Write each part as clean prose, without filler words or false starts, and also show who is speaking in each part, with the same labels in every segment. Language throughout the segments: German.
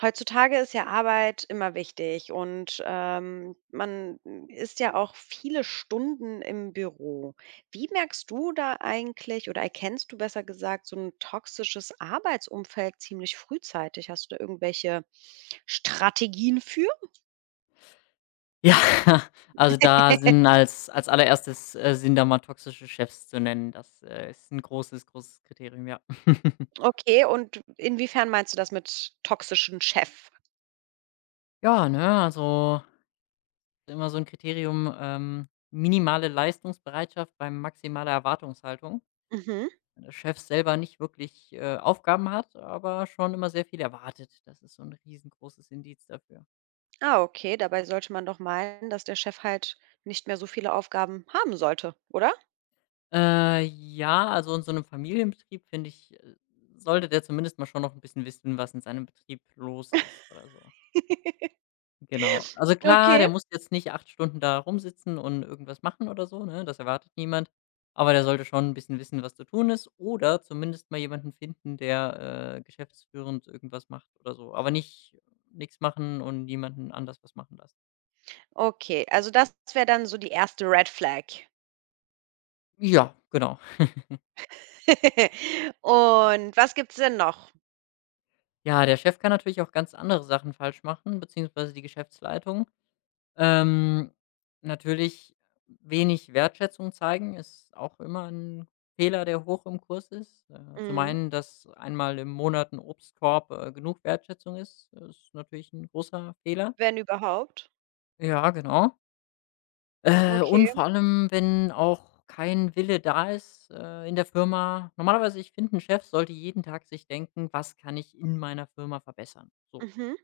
Speaker 1: Heutzutage ist ja Arbeit immer wichtig und man ist ja auch viele Stunden im Büro. Wie merkst du da eigentlich oder erkennst du besser gesagt so ein toxisches Arbeitsumfeld ziemlich frühzeitig? Hast du da irgendwelche Strategien für?
Speaker 2: Ja, also da sind als Allererstes, sind da mal toxische Chefs zu nennen. Das, ist ein großes, großes Kriterium, ja.
Speaker 1: Okay, und inwiefern meinst du das mit toxischen Chef?
Speaker 2: Ja, ne, also immer so ein Kriterium, minimale Leistungsbereitschaft bei maximaler Erwartungshaltung.
Speaker 1: Mhm.
Speaker 2: Wenn der Chef selber nicht wirklich, Aufgaben hat, aber schon immer sehr viel erwartet. Das ist so ein riesengroßes Indiz dafür.
Speaker 1: Ah, okay, dabei sollte man doch meinen, dass der Chef halt nicht mehr so viele Aufgaben haben sollte, oder?
Speaker 2: Ja, also in so einem Familienbetrieb, finde ich, sollte der zumindest mal schon noch ein bisschen wissen, was in seinem Betrieb los ist oder so. Genau. Also klar,
Speaker 1: Okay.
Speaker 2: der muss jetzt nicht 8 Stunden da rumsitzen und irgendwas machen oder so, ne? Das erwartet niemand. Aber der sollte schon ein bisschen wissen, was zu tun ist oder zumindest mal jemanden finden, der, geschäftsführend irgendwas macht oder so. Aber nicht nichts machen und niemanden anders was machen lassen.
Speaker 1: Okay, also das wäre dann so die erste Red Flag.
Speaker 2: Ja, genau.
Speaker 1: Und was gibt's denn noch?
Speaker 2: Ja, der Chef kann natürlich auch ganz andere Sachen falsch machen, beziehungsweise die Geschäftsleitung. Ähm, natürlich wenig Wertschätzung zeigen ist auch immer ein Fehler, der hoch im Kurs ist. Zum
Speaker 1: Mhm,
Speaker 2: einen, dass einmal im Monat 'n Obstkorb, genug Wertschätzung ist, ist natürlich ein großer Fehler.
Speaker 1: wenn überhaupt?
Speaker 2: Ja, genau. Und
Speaker 1: Okay,
Speaker 2: vor allem, wenn auch kein Wille da ist, in der Firma normalerweise, ich finde, ein Chef sollte jeden Tag sich denken: „Was kann ich in meiner Firma verbessern?“ So.
Speaker 1: mhm.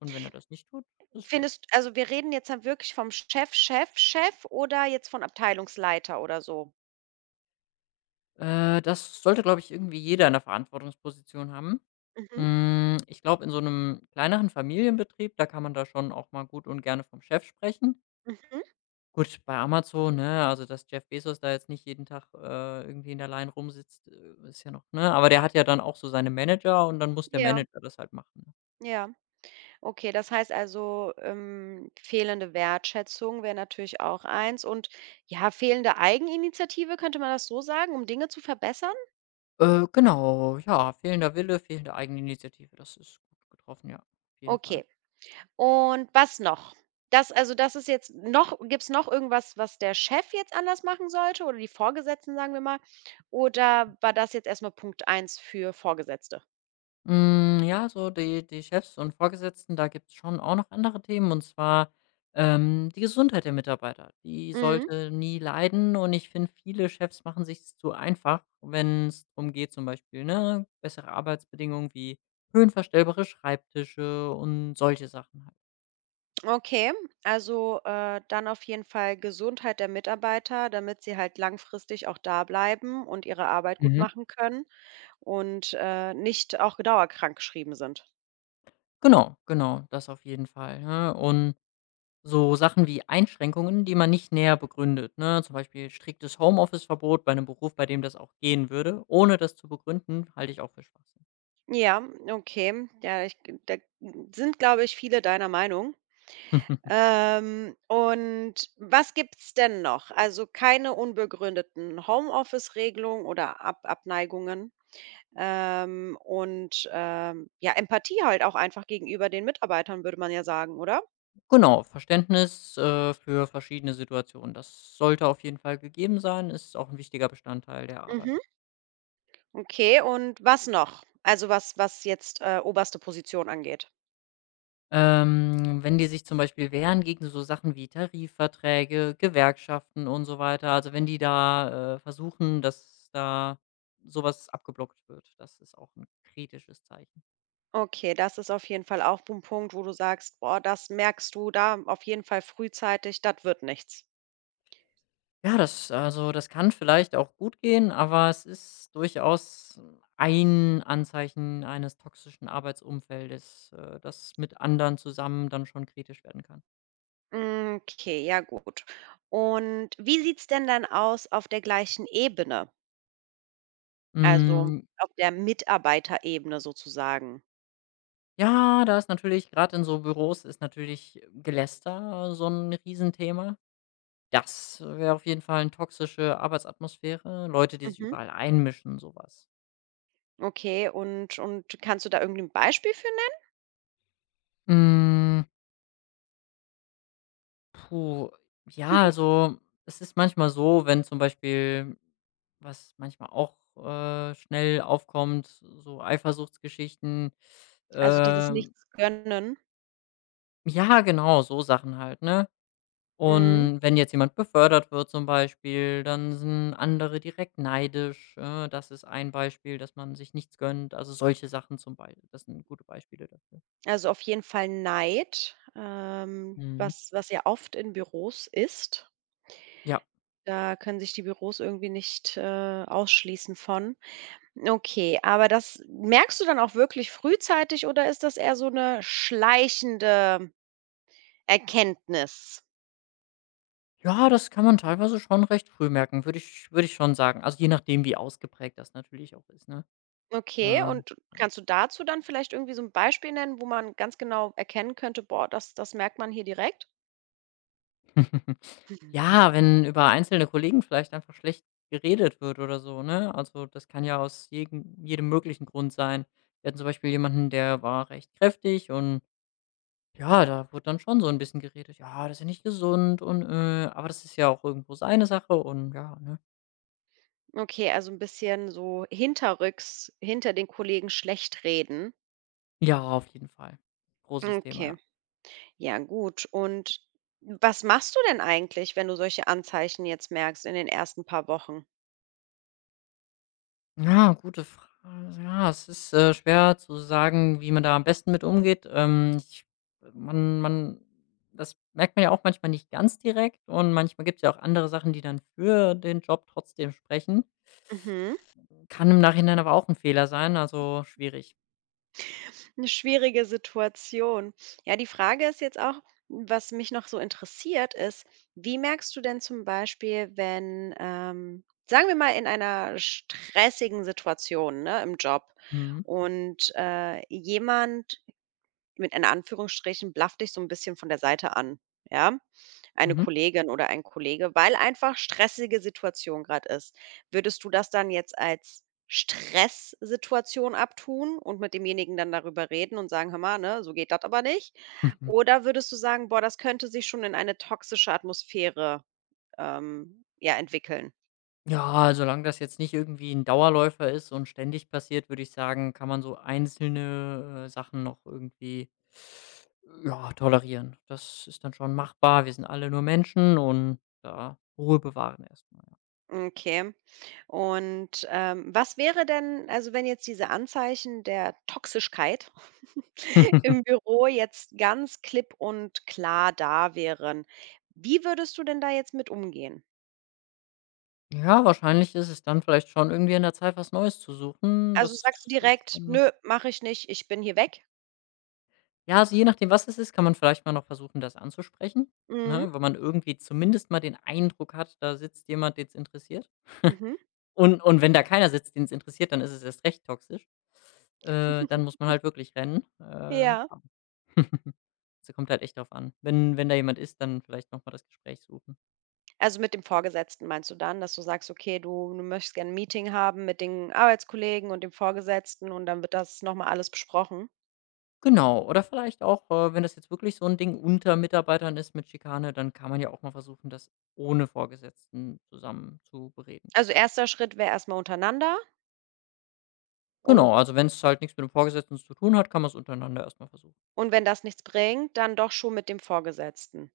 Speaker 2: Und wenn er das nicht tut, ist schlecht.
Speaker 1: Findest also wir reden jetzt dann wirklich vom Chef, Chef, Chef oder jetzt von Abteilungsleiter oder so?
Speaker 2: Das sollte, glaube ich, irgendwie jeder in der Verantwortungsposition haben.
Speaker 1: Mhm,
Speaker 2: Hm, ich glaube, in so einem kleineren Familienbetrieb, da kann man da schon auch mal gut und gerne vom Chef sprechen.
Speaker 1: mhm.
Speaker 2: Gut, bei Amazon, ne, also, dass Jeff Bezos da jetzt nicht jeden Tag, irgendwie in der Line rumsitzt, ist ja noch ne, aber der hat ja dann auch so seine Manager und dann muss der
Speaker 1: Ja,
Speaker 2: Manager das halt machen.
Speaker 1: ja. Okay, das heißt also, fehlende Wertschätzung wäre natürlich auch eins und, ja, fehlende Eigeninitiative, könnte man das so sagen, um Dinge zu verbessern?
Speaker 2: Genau, ja, fehlender Wille, fehlende Eigeninitiative, das ist gut getroffen, ja, auf jeden Fall.
Speaker 1: Okay. Und was noch? Das also, das ist jetzt noch gibt's noch irgendwas, was der Chef jetzt anders machen sollte oder die Vorgesetzten, sagen wir mal? Oder war das jetzt erst mal Punkt eins für Vorgesetzte?
Speaker 2: Hm, ja, so die Chefs und Vorgesetzten, da gibt's schon auch noch andere Themen, und zwar, die Gesundheit der Mitarbeiter. Die
Speaker 1: Mhm,
Speaker 2: sollte nie leiden und ich finde, viele Chefs machen sich's zu einfach, wenn es darum geht, zum Beispiel, ne, bessere Arbeitsbedingungen wie höhenverstellbare Schreibtische und solche Sachen halt.
Speaker 1: okay. Also, dann auf jeden Fall Gesundheit der Mitarbeiter, damit sie halt langfristig auch da bleiben und ihre Arbeit gut
Speaker 2: Mhm.
Speaker 1: machen können und, nicht auch dauerkrankgeschrieben sind.
Speaker 2: Genau, genau, das auf jeden Fall, ne? Und so Sachen wie Einschränkungen, die man nicht näher begründet, ne? Zum Beispiel striktes Homeoffice-Verbot bei einem Beruf, bei dem das auch gehen würde, ohne das zu begründen, halte ich auch für Schwachsinn.
Speaker 1: Ja, okay. Ja, ich da sind, glaube ich, viele deiner Meinung. Und was gibt's denn noch? Also, keine unbegründeten Homeoffice-Regelungen oder Ab Abneigungen, und, ja, Empathie halt auch einfach gegenüber den Mitarbeitern, würde man ja sagen, oder?
Speaker 2: Genau, Verständnis, für verschiedene Situationen. Das sollte auf jeden Fall gegeben sein, ist auch ein wichtiger Bestandteil der Arbeit.
Speaker 1: Mhm. Okay, und was noch? Also, was jetzt, oberste Position angeht.
Speaker 2: Wenn die sich zum Beispiel wehren gegen so Sachen wie Tarifverträge, Gewerkschaften und so weiter, also wenn die da, versuchen, dass da sowas abgeblockt wird, das ist auch ein kritisches Zeichen.
Speaker 1: Okay, das ist auf jeden Fall auch ein Punkt, wo du sagst: „Boah, das merkst du da auf jeden Fall frühzeitig, das wird nichts.“
Speaker 2: Ja, das also, das kann vielleicht auch gut gehen, aber es ist durchaus ein Anzeichen eines toxischen Arbeitsumfeldes, das mit anderen zusammen dann schon kritisch werden kann.
Speaker 1: Hm, okay, ja gut. Und wie sieht's denn dann aus auf der gleichen Ebene, also
Speaker 2: Hm,
Speaker 1: auf der Mitarbeiterebene sozusagen?
Speaker 2: ja, da ist natürlich gerade in so Büros ist natürlich Geläster so ein Riesenthema. Das wäre auf jeden Fall eine toxische Arbeitsatmosphäre, Leute, die sich
Speaker 1: Mhm.
Speaker 2: überall einmischen, sowas. Was.
Speaker 1: Okay, und kannst du da irgend 'n Beispiel für nennen?
Speaker 2: Hm, puh, ja, also, es ist manchmal so, wenn zum Beispiel was manchmal auch, schnell aufkommt, so Eifersuchtsgeschichten.
Speaker 1: Also, dieses
Speaker 2: Ähm,
Speaker 1: Nichtsgönnen?
Speaker 2: ja, genau, so Sachen halt, ne?
Speaker 1: Mhm.
Speaker 2: Und wenn jetzt jemand befördert wird zum Beispiel, dann sind andere direkt neidisch. Das ist ein Beispiel, dass man sich nichts gönnt. Also solche Sachen zum Beispiel, das sind gute Beispiele dafür.
Speaker 1: Also, auf jeden Fall Neid,
Speaker 2: Mhm.
Speaker 1: was ja oft in Büros ist.
Speaker 2: Ja.
Speaker 1: Da können sich die Büros irgendwie nicht, ausschließen von. Okay, aber das merkst du dann auch wirklich frühzeitig oder ist das eher so eine schleichende Erkenntnis?
Speaker 2: Ja, das kann man teilweise schon recht früh merken, würde ich schon sagen. Also je nachdem, wie ausgeprägt das natürlich auch ist, ne?
Speaker 1: Okay,
Speaker 2: Ähm,
Speaker 1: und
Speaker 2: ja.
Speaker 1: kannst du dazu dann vielleicht irgendwie so ein Beispiel nennen, wo man ganz genau erkennen könnte: „Boah, das merkt man hier direkt?“
Speaker 2: Ja, wenn über einzelne Kollegen vielleicht einfach schlecht geredet wird oder so, ne? Also, das kann ja aus jeden jedem möglichen Grund sein. Wir hatten zum Beispiel jemanden, der war recht kräftig und ja, da wurde dann schon so ein bisschen geredet: „Ja, das ist ja nicht gesund und“ aber das ist ja auch irgendwo seine Sache und ja, ne?
Speaker 1: Okay, also ein bisschen so hinterrücks hinter den Kollegen schlecht reden.
Speaker 2: Ja, auf jeden Fall. Großes Thema,
Speaker 1: Okay,
Speaker 2: ja.
Speaker 1: ja gut. Und was machst du denn eigentlich, wenn du solche Anzeichen jetzt merkst in den ersten paar Wochen?
Speaker 2: Ja, gute Frage. Ja, es ist, schwer zu sagen, wie man da am besten mit umgeht. Ich man man das merkt man ja auch manchmal nicht ganz direkt und manchmal gibt es ja auch andere Sachen, die dann für den Job trotzdem sprechen.
Speaker 1: Mhm.
Speaker 2: Kann im Nachhinein aber auch ein Fehler sein, also schwierig.
Speaker 1: 'Ne schwierige Situation. Ja, die Frage ist jetzt auch was mich noch so interessiert, ist, wie merkst du denn zum Beispiel, wenn, sagen wir mal in einer stressigen Situation, ne, im Job
Speaker 2: Mhm.
Speaker 1: und, jemand mit in Anführungsstrichen blafft dich so ein bisschen von der Seite an, ja? Eine
Speaker 2: Mhm.
Speaker 1: Kollegin oder ein Kollege, weil einfach stressige Situation gerade ist. Würdest du das dann jetzt als Stresssituation abtun und mit demjenigen dann darüber reden und sagen: „Hör mal, ne, so geht das aber nicht?“ Oder würdest du sagen: „Boah, das könnte sich schon in eine toxische Atmosphäre, ja, entwickeln?“
Speaker 2: Ja, solange das jetzt nicht irgendwie ein Dauerläufer ist und ständig passiert, würde ich sagen, kann man so einzelne, Sachen noch irgendwie, ja, tolerieren. Das ist dann schon machbar. Wir sind alle nur Menschen und da Ruhe bewahren erst ja.
Speaker 1: Okay. Und, was wäre denn also, wenn jetzt diese Anzeichen der Toxigkeit im Büro jetzt ganz klipp und klar da wären. Wie würdest du denn da jetzt mit umgehen?
Speaker 2: Ja, wahrscheinlich ist es dann vielleicht schon irgendwie an der Zeit, was Neues zu suchen.
Speaker 1: Also,
Speaker 2: Das
Speaker 1: sagst du
Speaker 2: ist
Speaker 1: direkt:
Speaker 2: schon,
Speaker 1: nö, mache ich nicht, ich bin hier weg?“
Speaker 2: ja, also, je nachdem, was es ist, kann man vielleicht mal noch versuchen, das anzusprechen,
Speaker 1: Mhm,
Speaker 2: ne? Wenn man irgendwie zumindest mal den Eindruck hat, da sitzt jemand, den's interessiert.
Speaker 1: mhm.
Speaker 2: Und wenn da keiner sitzt, den's interessiert, dann ist es erst recht toxisch. Dann muss man halt wirklich rennen. Ja.
Speaker 1: Ja.
Speaker 2: Also, kommt halt echt drauf an. Wenn da jemand ist, dann vielleicht noch mal das Gespräch suchen.
Speaker 1: Also, mit dem Vorgesetzten meinst du dann, dass du sagst: „Okay, du möchtest gerne ein Meeting haben mit den Arbeitskollegen und dem Vorgesetzten“ und dann wird das noch mal alles besprochen?
Speaker 2: Genau, oder vielleicht auch, wenn das jetzt wirklich so ein Ding unter Mitarbeitern ist mit Schikane, dann kann man ja auch mal versuchen, das ohne Vorgesetzten zusammen zu bereden.
Speaker 1: Also, erster Schritt wäre erst mal untereinander und
Speaker 2: Genau, also, wenn es halt nichts mit dem Vorgesetzten zu tun hat, kann man es untereinander erst mal versuchen.
Speaker 1: und wenn das nichts bringt, dann doch schon mit dem Vorgesetzten.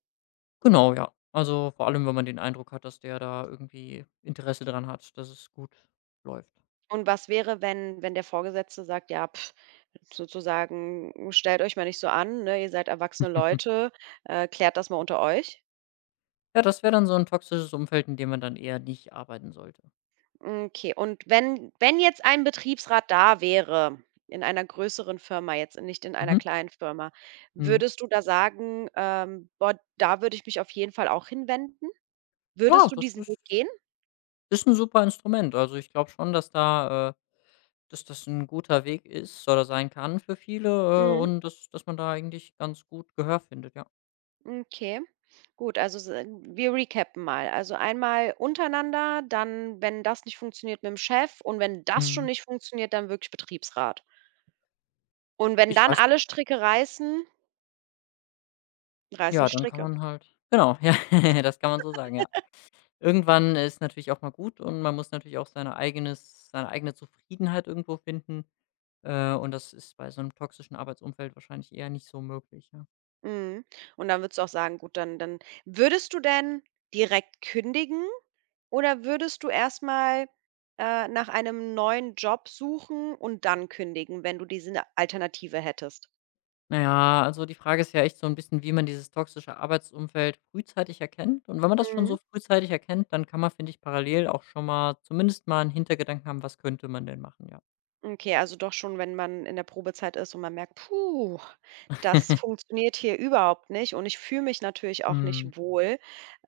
Speaker 2: Genau, ja. Also, vor allem, wenn man den Eindruck hat, dass der da irgendwie Interesse dran hat, dass es gut läuft.
Speaker 1: Und was wäre, wenn der Vorgesetzte sagt: „Ja, pf, sozusagen, stellt euch mal nicht so an, ne? Ihr seid erwachsene
Speaker 2: Mhm.
Speaker 1: Leute, klärt das mal unter euch.“
Speaker 2: Ja, das wäre dann so 'n toxisches Umfeld, in dem man dann eher nicht arbeiten sollte.
Speaker 1: Okay, und wenn jetzt ein Betriebsrat da wäre, in einer größeren Firma jetzt, nicht in einer
Speaker 2: Mhm,
Speaker 1: kleinen Firma,
Speaker 2: mhm.
Speaker 1: würdest du da sagen: „Boah, da würde ich mich auf jeden Fall auch hinwenden?“
Speaker 2: Ja,
Speaker 1: Würdest du
Speaker 2: das
Speaker 1: diesen
Speaker 2: ist
Speaker 1: Weg gehen?
Speaker 2: ist 'n super Instrument. Also, ich glaube schon, dass da dass das 'n guter Weg ist oder sein kann für viele,
Speaker 1: Mhm.
Speaker 2: und dass man da eigentlich ganz gut Gehör findet, ja.
Speaker 1: Okay, gut, also s wir recappen mal. Also, einmal untereinander, dann, wenn das nicht funktioniert, mit dem Chef und wenn das schon
Speaker 2: Mhm.
Speaker 1: nicht funktioniert, dann wirklich Betriebsrat. Und wenn
Speaker 2: Ich
Speaker 1: dann
Speaker 2: weiß
Speaker 1: alle Stricke reißen, reißen
Speaker 2: ja,
Speaker 1: die
Speaker 2: dann kann
Speaker 1: Stricke.
Speaker 2: man halt genau, ja, das kann man so sagen, ja. Irgendwann ist natürlich auch mal gut und man muss natürlich auch seine eigene Zufriedenheit irgendwo finden, und das ist bei so einem toxischen Arbeitsumfeld wahrscheinlich eher nicht so möglich, ja.
Speaker 1: Mhm. Und dann würdest du auch sagen: „Gut, dann“ Würdest du denn direkt kündigen oder würdest du erst mal, nach einem neuen Job suchen und dann kündigen, wenn du diese Alternative hättest?
Speaker 2: Na ja, also die Frage ist ja echt so ein bisschen, wie man dieses toxische Arbeitsumfeld frühzeitig erkennt und wenn man das schon
Speaker 1: Mhm.
Speaker 2: so frühzeitig erkennt, dann kann man, finde ich, parallel auch schon mal zumindest mal einen Hintergedanken haben, was könnte man denn machen, ja.
Speaker 1: Okay, also doch schon, wenn man in der Probezeit ist und man merkt: „Puh, das funktioniert hier überhaupt nicht und ich fühle mich natürlich auch
Speaker 2: Mhm,
Speaker 1: nicht wohl“,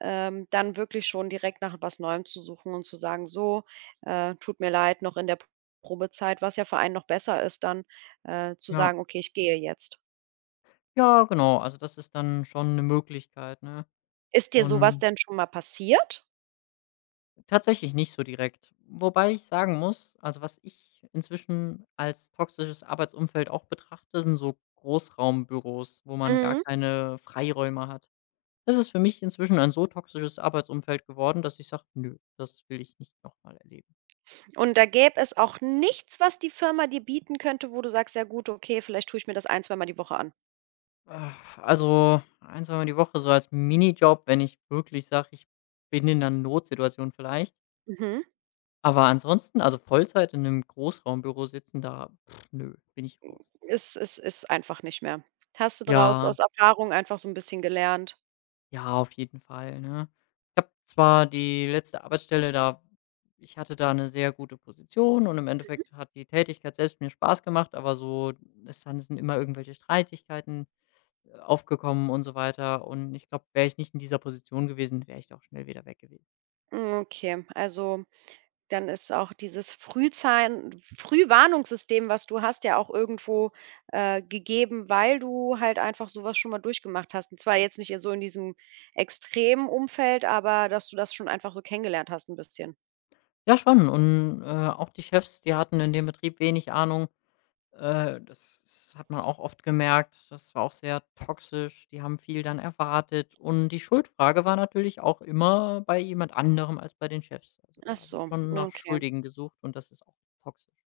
Speaker 1: dann wirklich schon direkt nach was Neuem zu suchen und zu sagen: „So, tut mir leid, noch in der Probezeit“, was ja für einen noch besser ist dann, zu
Speaker 2: ja.
Speaker 1: sagen: „Okay, ich gehe jetzt.“
Speaker 2: Ja, genau, also das ist dann schon eine Möglichkeit, ne?
Speaker 1: Ist dir sowas
Speaker 2: Und
Speaker 1: denn schon mal passiert?
Speaker 2: tatsächlich nicht so direkt. Wobei ich sagen muss, also was ich inzwischen als toxisches Arbeitsumfeld auch betrachte, sind so Großraumbüros, wo man gar
Speaker 1: Mhm.
Speaker 2: keine Freiräume hat. Das ist für mich inzwischen ein so toxisches Arbeitsumfeld geworden, dass ich sage, nö, das will ich nicht nochmal erleben.
Speaker 1: Und da gäbe es auch nichts, was die Firma dir bieten könnte, wo du sagst: „Ja gut, okay, vielleicht tue ich mir das ein, zweimal die Woche an.“
Speaker 2: Ah, also ein, zwei Mal die Woche so als Minijob, wenn ich wirklich sage, ich bin in einer Notsituation vielleicht.
Speaker 1: Mhm.
Speaker 2: Aber ansonsten, also Vollzeit in einem Großraumbüro sitzen, da, pff, nö, bin ich raus.
Speaker 1: Es es ist einfach nicht mehr. Hast du daraus
Speaker 2: Ja,
Speaker 1: aus Erfahrung einfach so 'n bisschen gelernt?
Speaker 2: ja, auf jeden Fall, ne? Ich habe zwar die letzte Arbeitsstelle da ich hatte da eine sehr gute Position und im Endeffekt hat die Tätigkeit selbst mir Spaß gemacht, aber so es dann sind immer irgendwelche Streitigkeiten, aufgekommen und so weiter. Und ich glaube, wäre ich nicht in dieser Position gewesen, wäre ich da auch schnell wieder weg gewesen.
Speaker 1: Hm, okay, also, dann ist auch dieses Frühzahn Frühwarnungssystem, was du hast, ja auch irgendwo, gegeben, weil du halt einfach so was schon mal durchgemacht hast. Und zwar jetzt nicht so in diesem extremen Umfeld, aber dass du das schon einfach so kennengelernt hast 'n bisschen.
Speaker 2: Ja, schon. Und, auch die Chefs, die hatten in dem Betrieb wenig Ahnung. Das das hat man auch oft gemerkt. Das war auch sehr toxisch. Die haben viel dann erwartet und die Schuldfrage war natürlich auch immer bei jemand anderem als bei den Chefs. Also,
Speaker 1: Ach
Speaker 2: da wird
Speaker 1: so,
Speaker 2: schon nach
Speaker 1: okay.
Speaker 2: Schuldigen gesucht und das ist auch toxisch.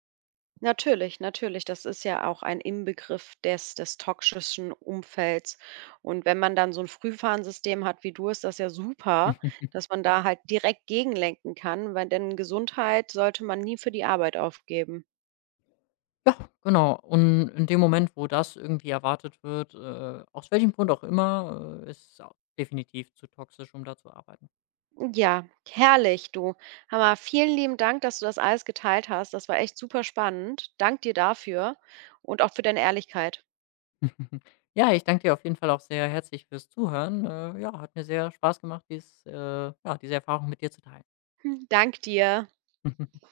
Speaker 1: Natürlich, natürlich. Das ist ja auch ein Inbegriff des toxischen Umfelds. Und wenn man dann so ein Frühwarnsystem hat wie du, ist das ja super, dass man da halt direkt gegenlenken kann, weil denn Gesundheit sollte man nie für die Arbeit aufgeben.
Speaker 2: Ja, genau. Und in dem Moment, wo das irgendwie erwartet wird, aus welchem Grund auch immer, ist es au definitiv zu toxisch, um da zu arbeiten.
Speaker 1: Ja, herrlich, du. Hammer, vielen lieben Dank, dass du das alles geteilt hast. Das war echt super spannend. Dank dir dafür und auch für deine Ehrlichkeit.
Speaker 2: Ja, ich danke dir auf jeden Fall auch sehr herzlich fürs Zuhören. Ja, hat mir sehr Spaß gemacht, diese Erfahrung mit dir zu teilen.
Speaker 1: Dank dir.